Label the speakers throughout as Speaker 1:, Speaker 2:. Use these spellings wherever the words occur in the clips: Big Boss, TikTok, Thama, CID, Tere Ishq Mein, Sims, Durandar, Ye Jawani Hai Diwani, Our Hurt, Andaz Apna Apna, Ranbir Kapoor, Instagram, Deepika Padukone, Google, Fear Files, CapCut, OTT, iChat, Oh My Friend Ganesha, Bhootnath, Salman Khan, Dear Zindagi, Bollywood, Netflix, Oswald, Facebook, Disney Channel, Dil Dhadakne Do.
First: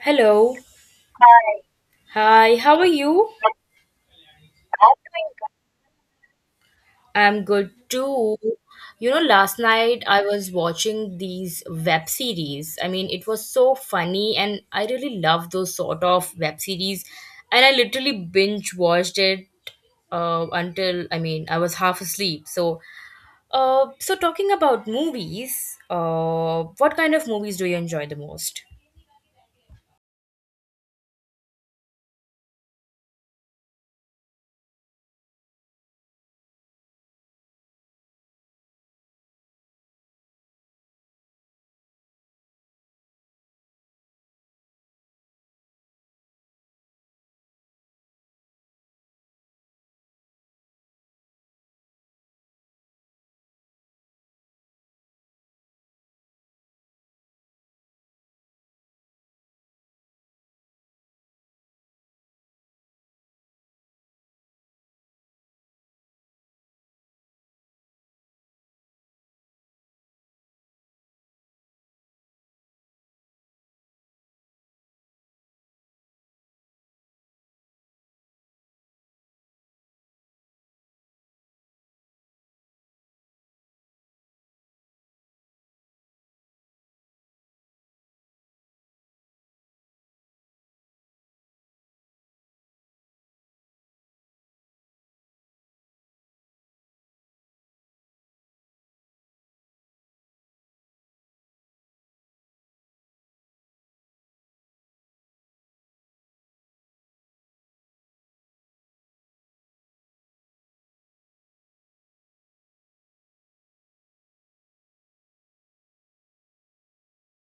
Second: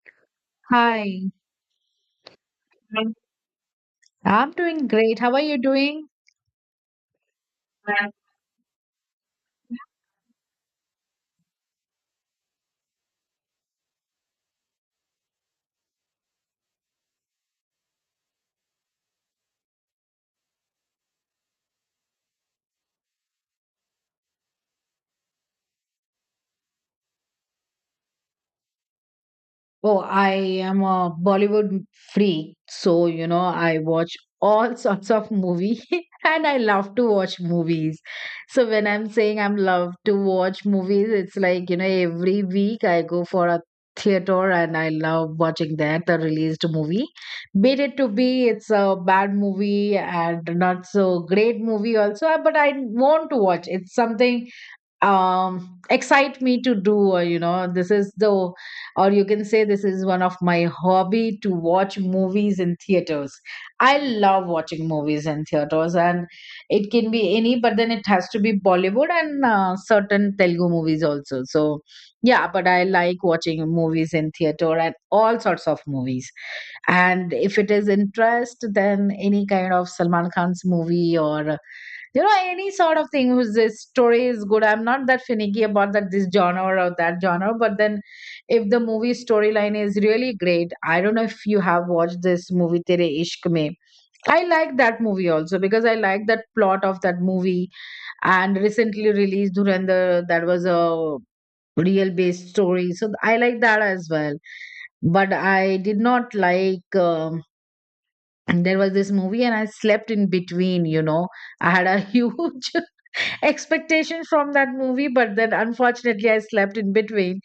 Speaker 1: Hello.
Speaker 2: Hi,
Speaker 1: Hi, hi, how are you?
Speaker 2: I'm doing great. How are you doing?
Speaker 1: I'm good too. You know, last night I was watching these web series. I mean, it was so funny, and I really love those sort of web series. And I literally binge watched it until, I mean, I was half asleep. So, so talking about movies, what kind of movies do you enjoy the most?
Speaker 2: Oh, I am a Bollywood freak. So, you know, I watch all sorts of movie and I love to watch movies. So when I'm saying I'm love to watch movies, it's like, you know, every week I go for a theater and I love watching that, the released movie. Be it to be, it's a bad movie and not so great movie also, but I want to watch. It's something excite me to do, or you know this is the, or you can say this is one of my hobby to watch movies in theaters. I love watching movies in theaters, and it can be any, but then it has to be Bollywood and certain Telugu movies also. So yeah, but I like watching movies in theater and all sorts of movies. And if it is interest, then any kind of Salman Khan's movie, or you know, any sort of thing whose this story is good. I'm not that finicky about that this genre or that genre, but then if the movie storyline is really great. I don't know if you have watched this movie Tere Ishq Mein. I like that movie also because I like that plot of that movie. And recently released Durandar, that was a real based story, so I like that as well. But I did not like, there was this movie and I slept in between, you know. I had a huge expectation from that movie, but then unfortunately I slept in between.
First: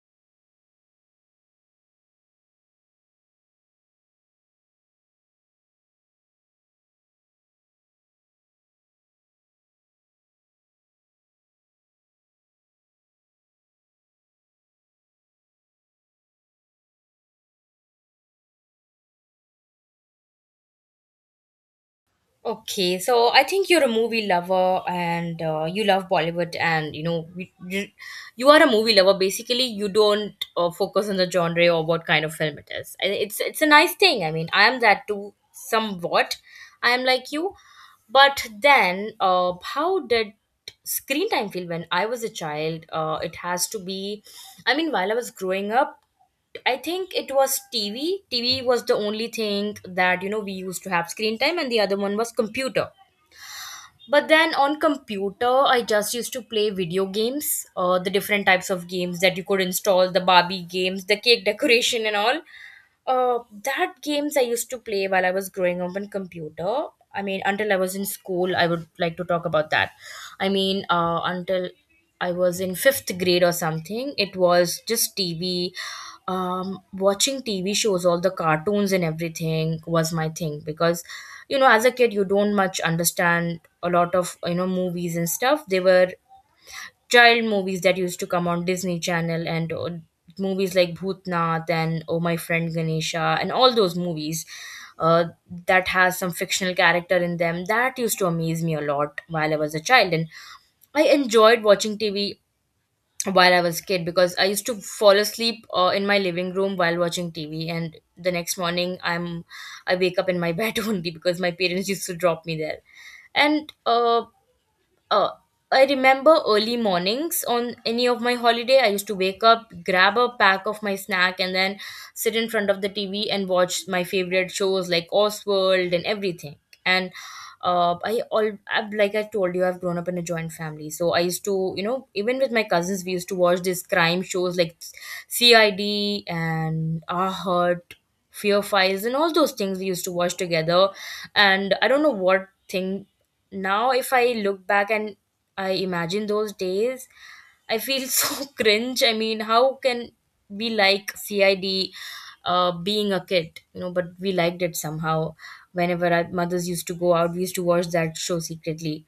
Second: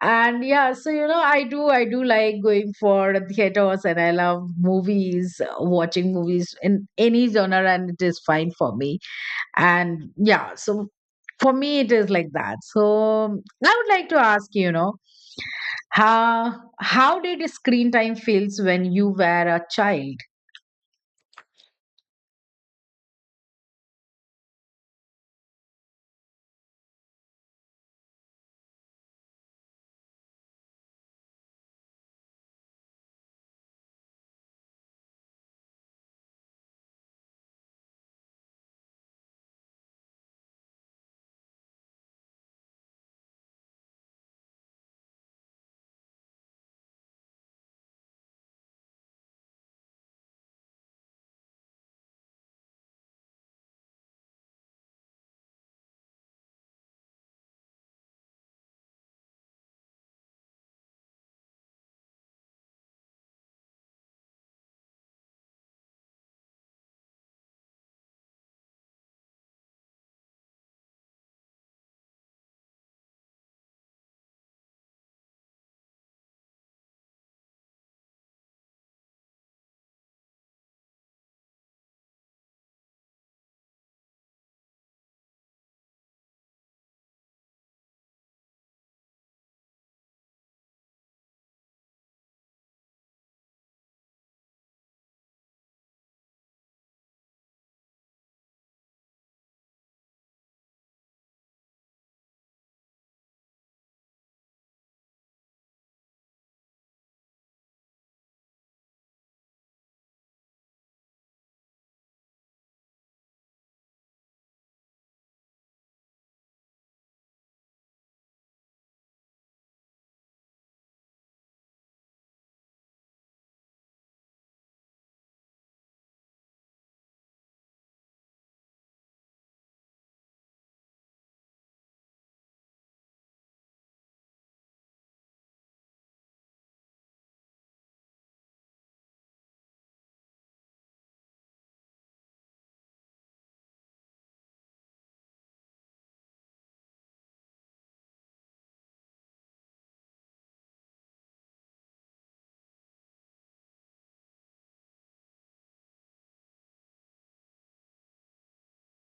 Speaker 2: And yeah, so you know, I do like going for theaters, and I love movies, watching movies in any genre, and it is fine for me. And yeah, so for me it is like that. So I would like to ask, you know, how how did screen time feels when you were a child?
Speaker 1: Okay, so I think you're a movie lover and you love Bollywood and you know you you are a movie lover. Basically, you don't focus on the genre or what kind of film it is. It's a nice thing. I mean, I am that too somewhat. I am like you, but then how did screen time feel when I was a child? It has to be. I mean, while I was growing up. I think it was TV. TV was the only thing that, you know, we used to have screen time, and the other one was computer. But then on computer, I just used to play video games, the different types of games that you could install, the Barbie games, the cake decoration, and all. That games I used to play while I was growing up on computer. I mean, until I was in school, I would like to talk about that. I mean, until I was in fifth grade or something, it was just TV. Watching TV shows, all the cartoons and everything was my thing because, you know, as a kid, you don't much understand a lot of, you know, movies and stuff. They were child movies that used to come on Disney Channel and movies like Bhootnath and Oh My Friend Ganesha and all those movies uh, that has some fictional character in them that used to amaze me a lot while I was a child, and I enjoyed watching TV while I was a kid because I used to fall asleep in my living room while watching TV, and the next morning I wake up in my bed only because my parents used to drop me there. And uh, I remember early mornings on any of my holiday. I used to wake up, grab a pack of my snack, and then sit in front of the TV and watch my favorite shows like Oswald and everything. And I all I've, like I told you, I've grown up in a joint family, so I used to, you know, even with my cousins, we used to watch these crime shows like CID and Our Hurt, Fear Files, and all those things we used to watch together. And I don't know what thing, now if I look back and I imagine those days, I feel so cringe. I mean, how can we like CID, being a kid, you know? But we liked it somehow. Whenever our mothers used to go out, we used to watch that show secretly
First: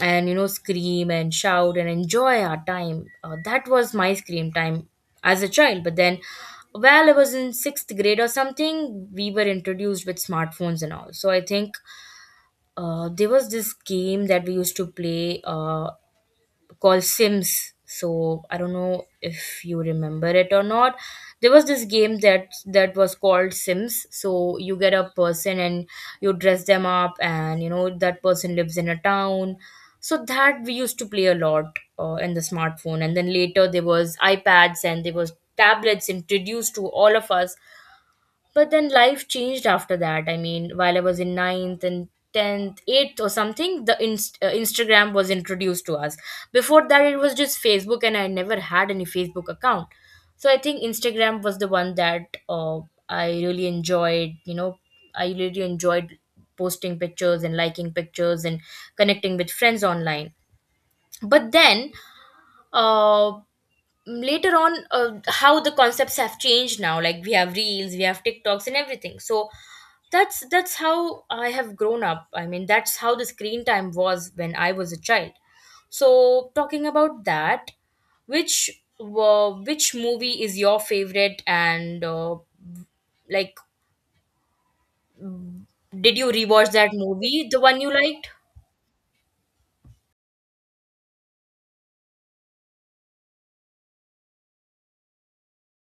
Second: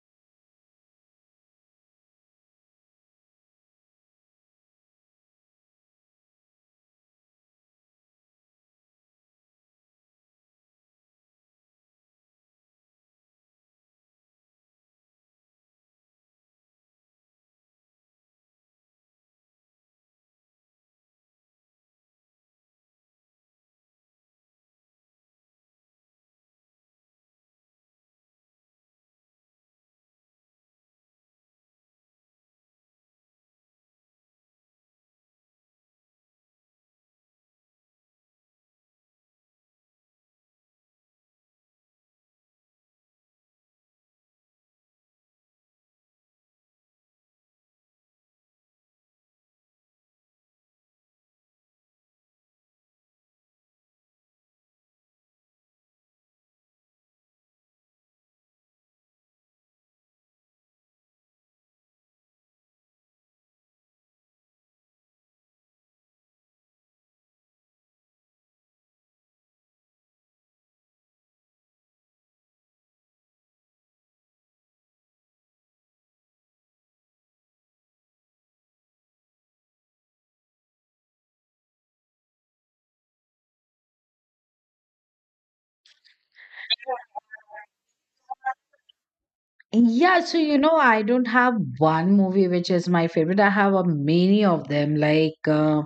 Speaker 1: and, you know, scream and shout and enjoy our time. That was my scream time as a child. But then, well, I was in sixth grade or something, we were introduced with smartphones and all, so I think there was this game that we used to play, called Sims. So I don't know if you remember it or not. There was this game that was called Sims. So you get a person, and you dress them up, and you know that person lives in a town. So that we used to play a lot in the smartphone, and then later there was iPads and there was tablets introduced to all of us. But then life changed after that. I mean, while I was in ninth and 10th, 8th or something, Instagram was introduced to us. Before that, it was just Facebook, and I never had any Facebook account. So I think Instagram was the one that I really enjoyed. You know, I really enjoyed posting pictures and liking pictures and connecting with friends online. But then, uh, later on, how the concepts have changed now, like we have reels, we have tiktoks and everything. So that's how I have grown up. I mean, that's how the screen time was when I was a child. So talking about that, which which movie is your favorite, and like, did you rewatch that movie, the one you liked?
Speaker 2: Yeah, so you know, I don't have one movie which is my favorite. I have a many of them, like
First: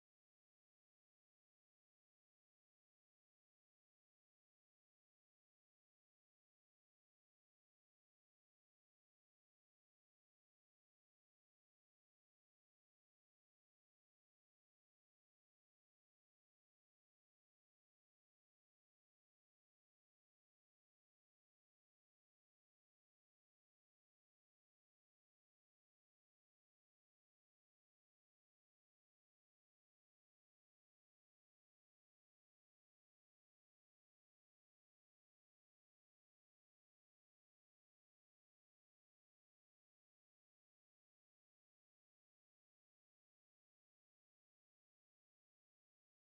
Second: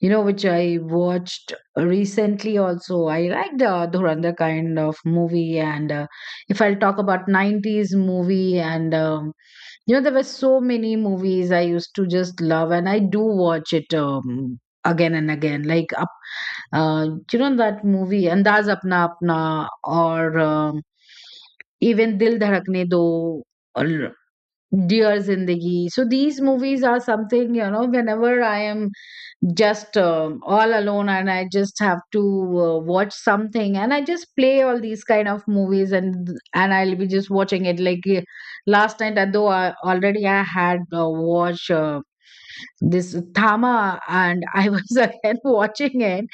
Speaker 2: you know, which I watched recently. Also, I like the Dhurandhar kind of movie, and if I'll talk about '90s movie, and you know, there were so many movies I used to just love, and I do watch it, again and again. Like uh, you know that movie Andaz Apna Apna, or even Dil Dhadakne Do, or Dear Zindagi. So these movies are something, you know, whenever I am just all alone, and I just have to watch something, and I just play all these kind of movies, and I'll be just watching it. Like last night, though I had watched this Thama, and I was again watching it,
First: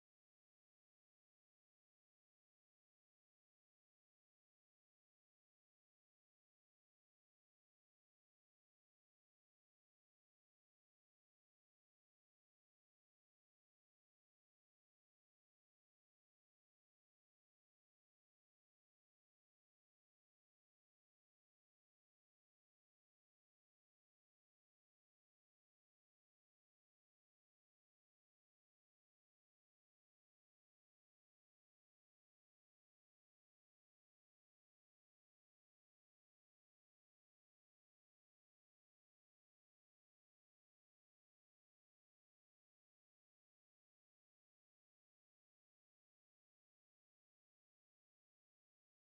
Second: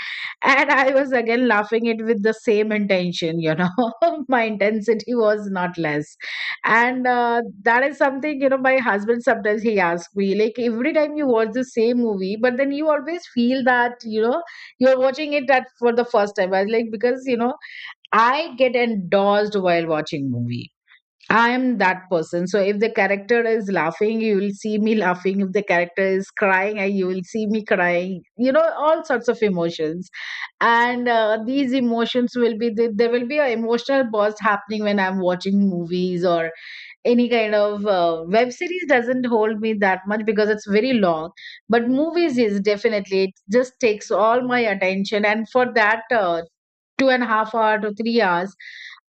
Speaker 2: and I was again laughing it with the same intention. You know, my intensity was not less, and that is something, you know. My husband sometimes he asks me like every time you watch the same movie, but then you always feel that you know you're watching it that for the first time. I was like, because you know I get endorsed while watching movie. I am that person. So if the character is laughing, you will see me laughing. If the character is crying, you will see me crying. You know, all sorts of emotions. And these emotions will be, there will be an emotional burst happening when I'm watching movies, or any kind of web series doesn't hold me that much because it's very long. But movies is definitely, it just takes all my attention. And for that 2.5 hours to 3 hours,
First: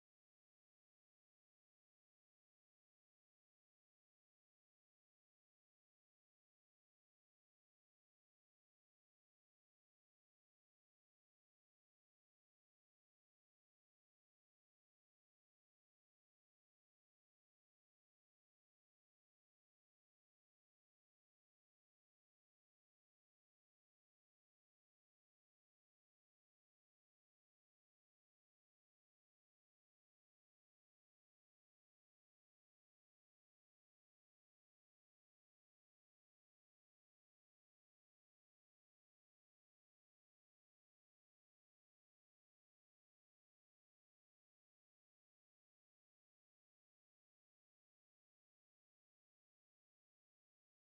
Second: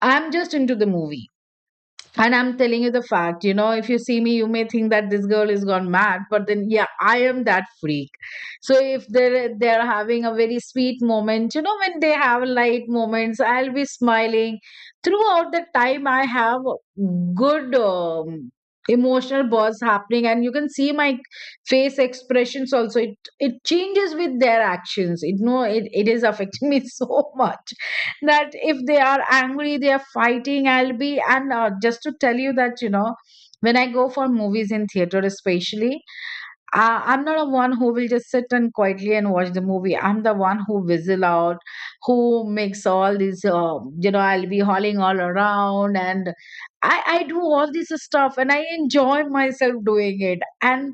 Speaker 2: I'm just into the movie, and I'm telling you the fact, you know, if you see me, you may think that this girl is gone mad, but then yeah, I am that freak. So if they're having a very sweet moment, you know, when they have light moments, I'll be smiling. Throughout the time, I have good emotional bursts happening, and you can see my face expressions also. It changes with their actions. It no, it is affecting me so much that if they are angry, they are fighting, I'll be. And just to tell you that, you know, when I go for movies in theater especially, I'm not a one who will just sit and quietly and watch the movie. I'm the one who whistle out, who makes all these, you know, I'll be hauling all around. And I do all this stuff, and I enjoy myself doing it. And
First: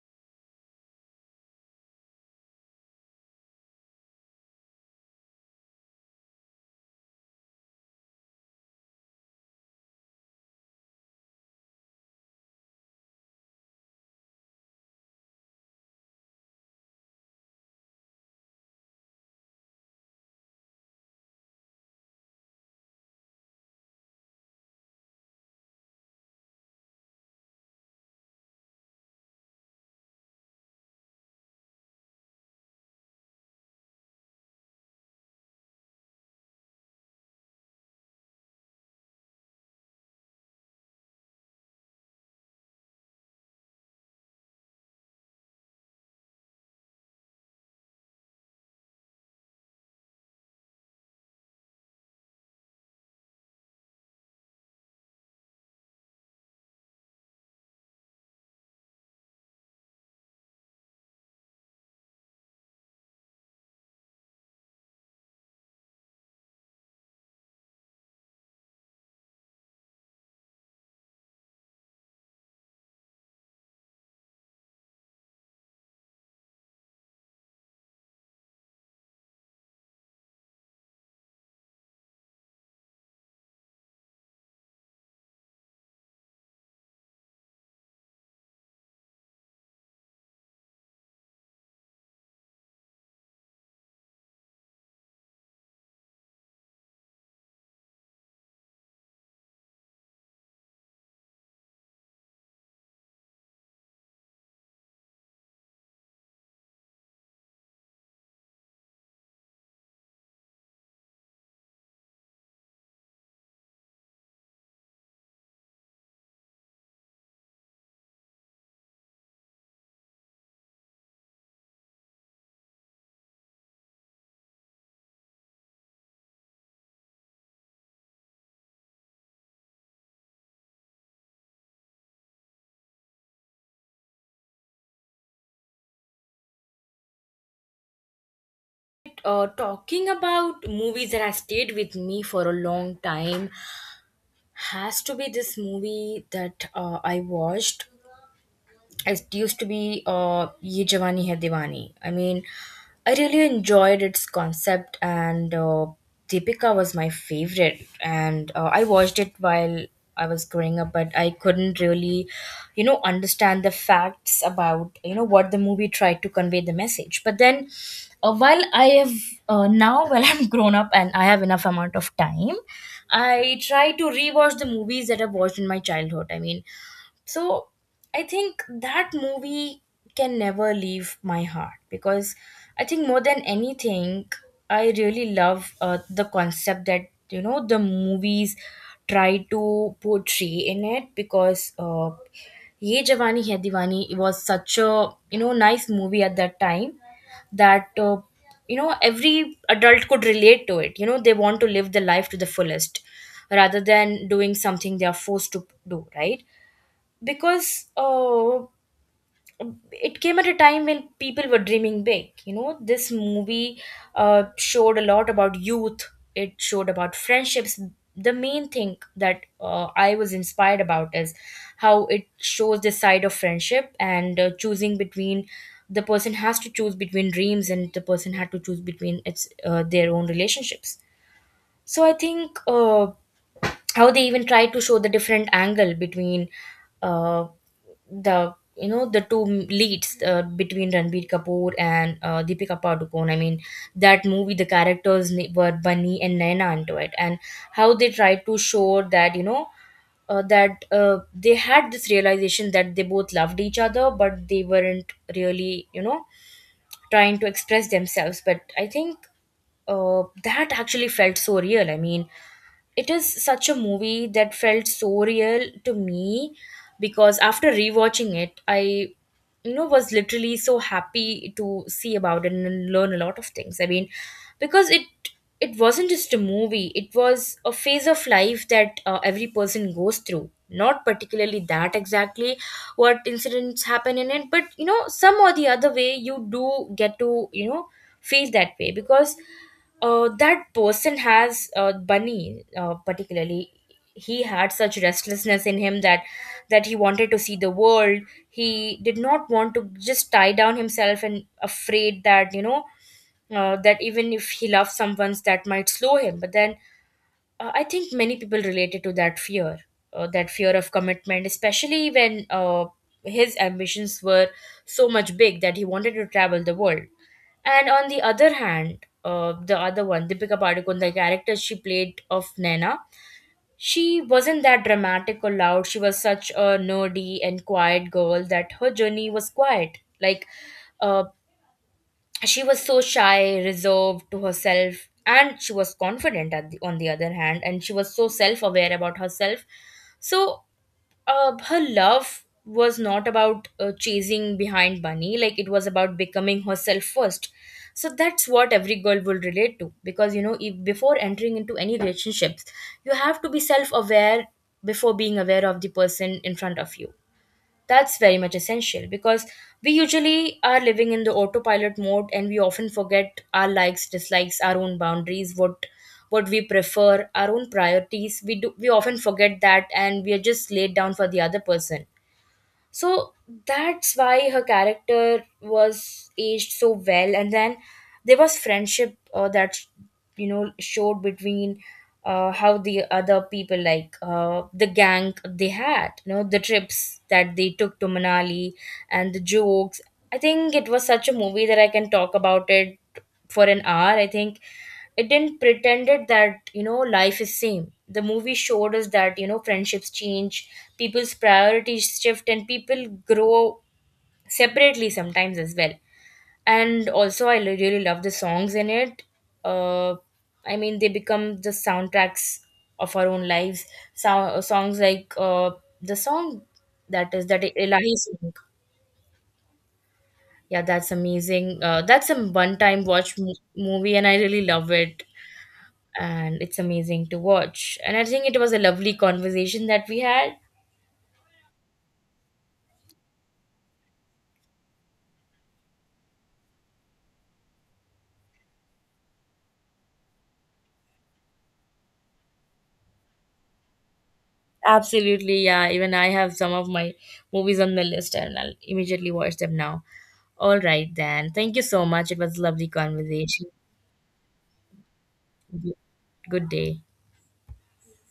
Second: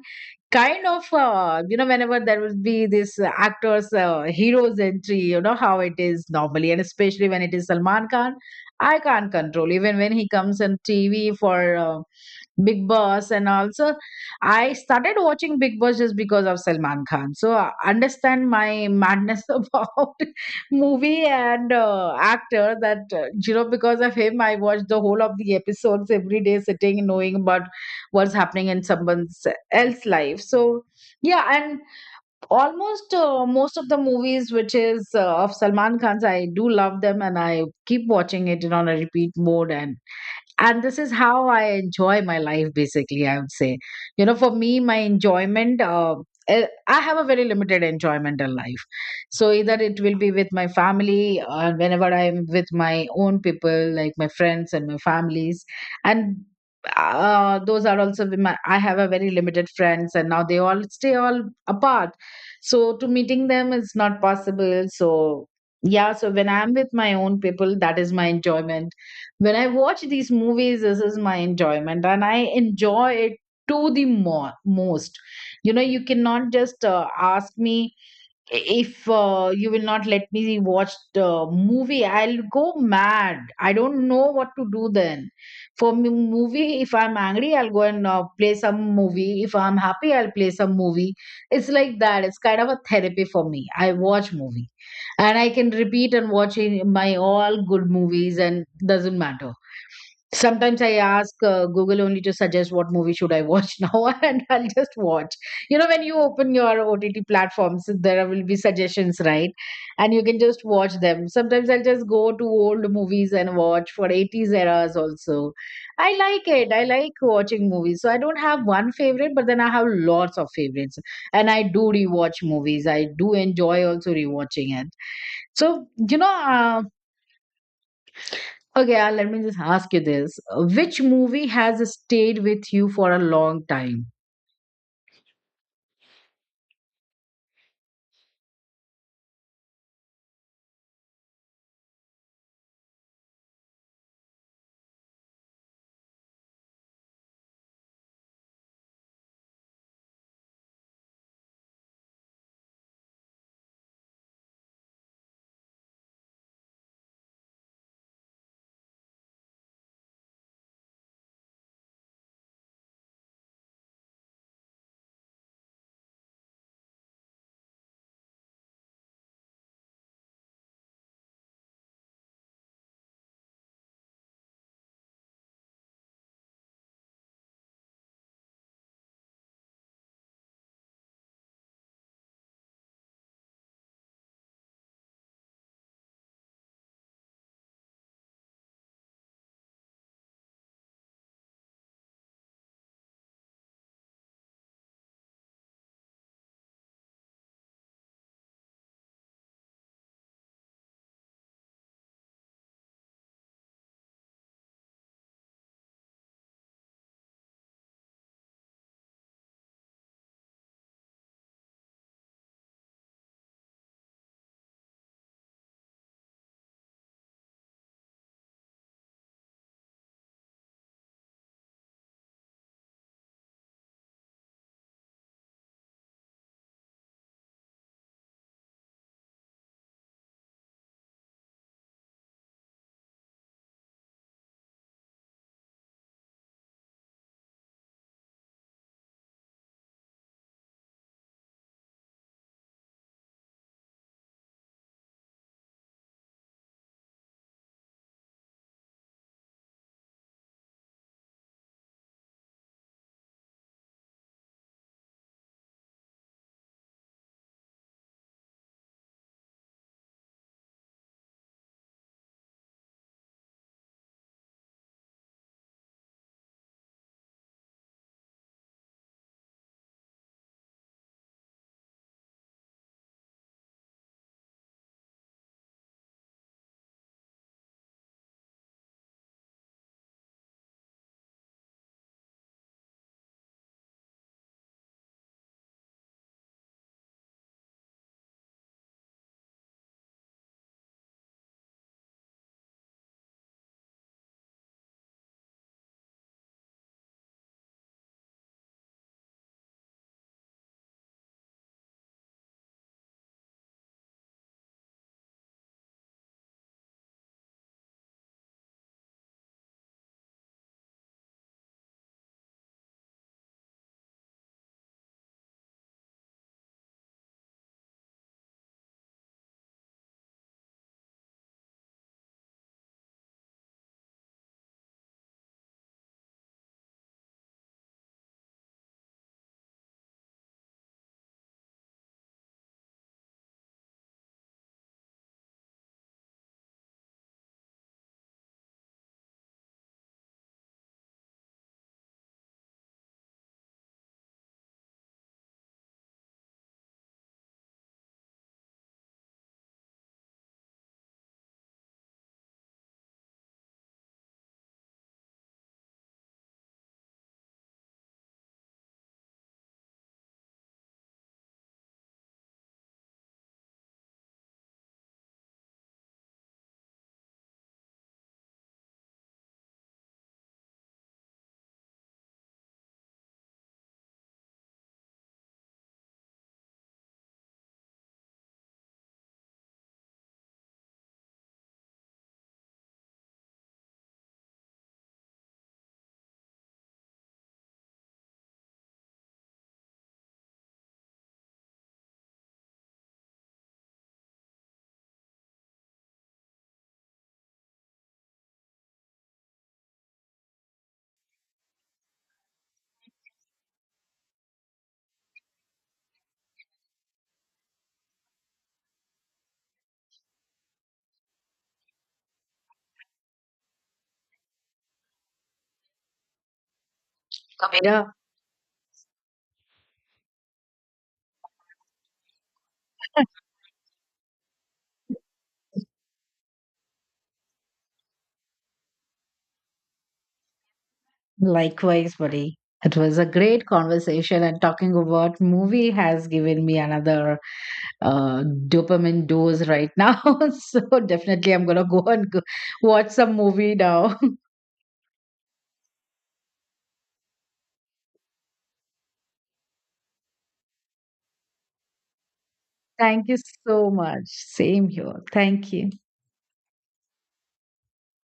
Speaker 2: kind of, you know, whenever there would be this, actors, heroes entry, you know how it is normally, and especially when it is Salman Khan. I can't control even when he comes on TV for, Big Boss, and also I started watching Big Boss just because of Salman Khan. So understand my madness about movie and actor that, you know, because of him I watched the whole of the episodes every day, sitting and knowing about what's happening in someone's else life. So yeah, and almost most of the movies which is of Salman Khan's, I do love them, and I keep watching it in on a repeat mode. And this is how I enjoy my life basically, I would say. You know, for me, my enjoyment, I have a very limited enjoyment in life. So either it will be with my family, or whenever I am with my own people, like my friends and my families. And those are also with my, I have a very limited friends, and now they all stay all apart. So to meeting them is not possible. So yeah, so when I'm with my own people, that is my enjoyment. When I watch these movies, this is my enjoyment, and I enjoy it to the more, most. You know, you cannot just ask me if you will not let me watch the movie, I'll go mad. I don't know what to do then. For me, movie, if I'm angry, I'll go and play some movie. If I'm happy, I'll play some movie. It's like that. It's kind of a therapy for me. I watch movie, and I can repeat and watch my all good movies, and doesn't matter. Sometimes I ask Google only to suggest what movie should I watch now, and I'll just watch. You know, when you open your OTT platforms, there will be suggestions, right? And you can just watch them. Sometimes I'll just go to old movies and watch for 80s eras also. I like it. I like watching movies. So I don't have one favorite, but then I have lots of favorites. And I do rewatch movies. I do enjoy also rewatching it. So, you know, okay, let me just ask you this. Which movie has stayed with you for a long time?
Speaker 1: Uh, talking about movies that has stayed with me for a long time, has to be this movie that I watched. It used to be Ye Jawani Hai Diwani. I mean, I really enjoyed its concept, and Deepika was my favorite. And I watched it while I was growing up, but I couldn't really, you know, understand the facts about, you know, what the movie tried to convey the message. But then, while I have now, while I'm grown up and I have enough amount of time, I try to rewatch the movies that I've watched in my childhood. I mean, so I think that movie can never leave my heart because I think, more than anything, I really love the concept that, you know, the movies try to portray in it because Ye Jawani Hai Diwani, it was such a, you know, nice movie at that time, that you know, every adult could relate to it. You know, they want to live the life to the fullest rather than doing something they are forced to do, right? Because it came at a time when people were dreaming big. You know, this movie showed a lot about youth. It showed about friendships. The main thing that I was inspired about is how it shows the side of friendship and, choosing between, the person has to choose between dreams, and the person had to choose between its their own relationships. So I think. How they even try to show the different angle between uh, the, you know, the two leads, between Ranbir Kapoor and Deepika Padukone. I mean, that movie, the characters were Bunny and Naina into it, and how they tried to show that, you know, that they had this realization that they both loved each other, but they weren't really, you know, trying to express themselves. But I think that actually felt so real. I mean, it is such a movie that felt so real to me, because after rewatching it, I, you know, was literally so happy to see about it and learn a lot of things. I mean, because it wasn't just a movie, it was a phase of life that every person goes through, not particularly that exactly what incidents happen in it, but you know, some or the other way, you do get to, you know, feel that way. Because that person has, Bunny, particularly, he had such restlessness in him that he wanted to see the world. He did not want to just tie down himself and afraid that, you know, that even if he loves someone, that might slow him. But then I think many people related to that fear, that fear of commitment, especially when his ambitions were so much big that he wanted to travel the world. And on the other hand, the other one, Deepika Padukone, the character she played of Naina, she wasn't that dramatic or loud. She was such a nerdy and quiet girl that her journey was quiet. Like, uh, she was so shy, reserved to herself, and she was confident at the, on the other hand, and she was so self aware about herself. So her love was not about chasing behind money, like it was about becoming herself first. So that's what every girl will relate to, because you know, if, before entering into any relationships, you have to be self-aware before being aware of the person in front of you. That's very much essential because we usually are living in the autopilot mode, and we often forget our likes, dislikes, our own boundaries, what we prefer, our own priorities. We often forget that, and we are just laid down for the other person. So that's why her character was aged so well. And then there was friendship that, you know, showed between how the other people, like the gang they had, you know, the trips that they took to Manali, and the jokes. I think it was such a movie that I can talk about it for an hour. I think it didn't pretended that, you know, life is same. The movie showed us that, you know, friendships change, people's priorities shift, and people grow separately sometimes as well. And also I really love the songs in it. uh, I mean, they become the soundtracks of our own lives. Songs like, the song that is that
Speaker 2: Okay. Yeah,
Speaker 1: Ilahi song. Yeah, that's amazing. That's a one time watch movie, and I really love it, and it's amazing to watch. And I think it was a lovely conversation that we had.
Speaker 2: likewise, buddy. It was a great conversation, and talking about movie has given me another dopamine dose right now. So definitely, I'm gonna go and go watch some movie now.
Speaker 1: Absolutely, yeah. Even I have some of my movies on the list, and I'll immediately watch them now. All right, then. Thank you so much. It was a lovely
Speaker 2: Thank you
Speaker 1: conversation.
Speaker 2: so much. Same here. Thank you.
Speaker 1: Good day.